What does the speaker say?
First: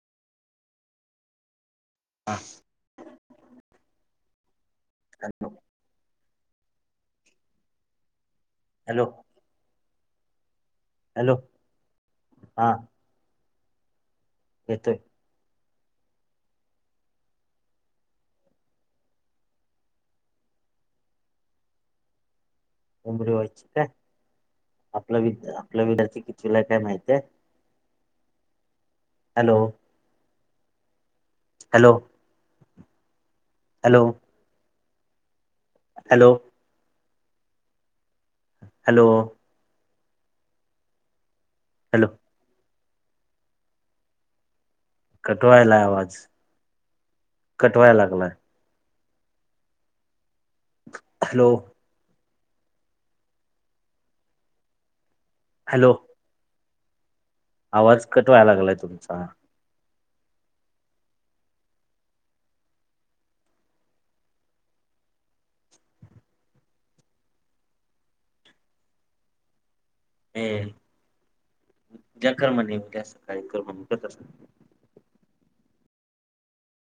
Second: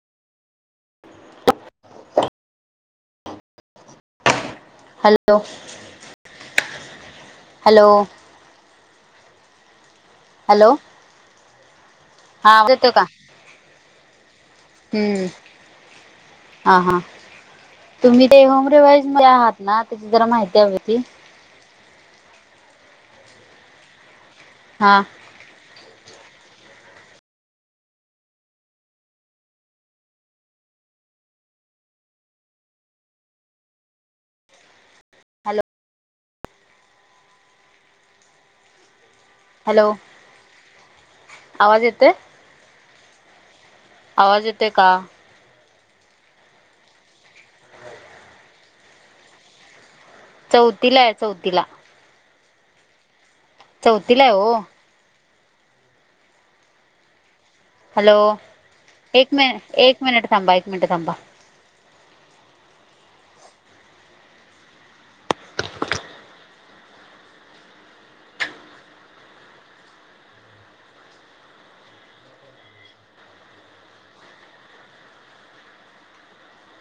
हां hello hello hello hello hello हा येतोय का येतोय हम्म हा हा तुम्ही ते होम रिवाईज मध्ये आहात ना त्याची जरा माहिती हवी होती होम रिवाज ची काय हा आपल्या विद्या आपला विद्यार्थी कितविला आहे काय माहती hi hello hello hello hello hello hello hello आवाज हॅलो येतोय आवाज येतय का कठवायलाय आवाज कठवाय लागलाय चौथीला आहे हॅलो चौथीला चौथीला हाय ओ हॅलो आवाज हॅलो कटवायला लागलाय तुमचा एक मि एक मिनिट थांबा एक मिनिट थांबा ए उद्या कर म्हणे उद्या सकाळी कर म्हणे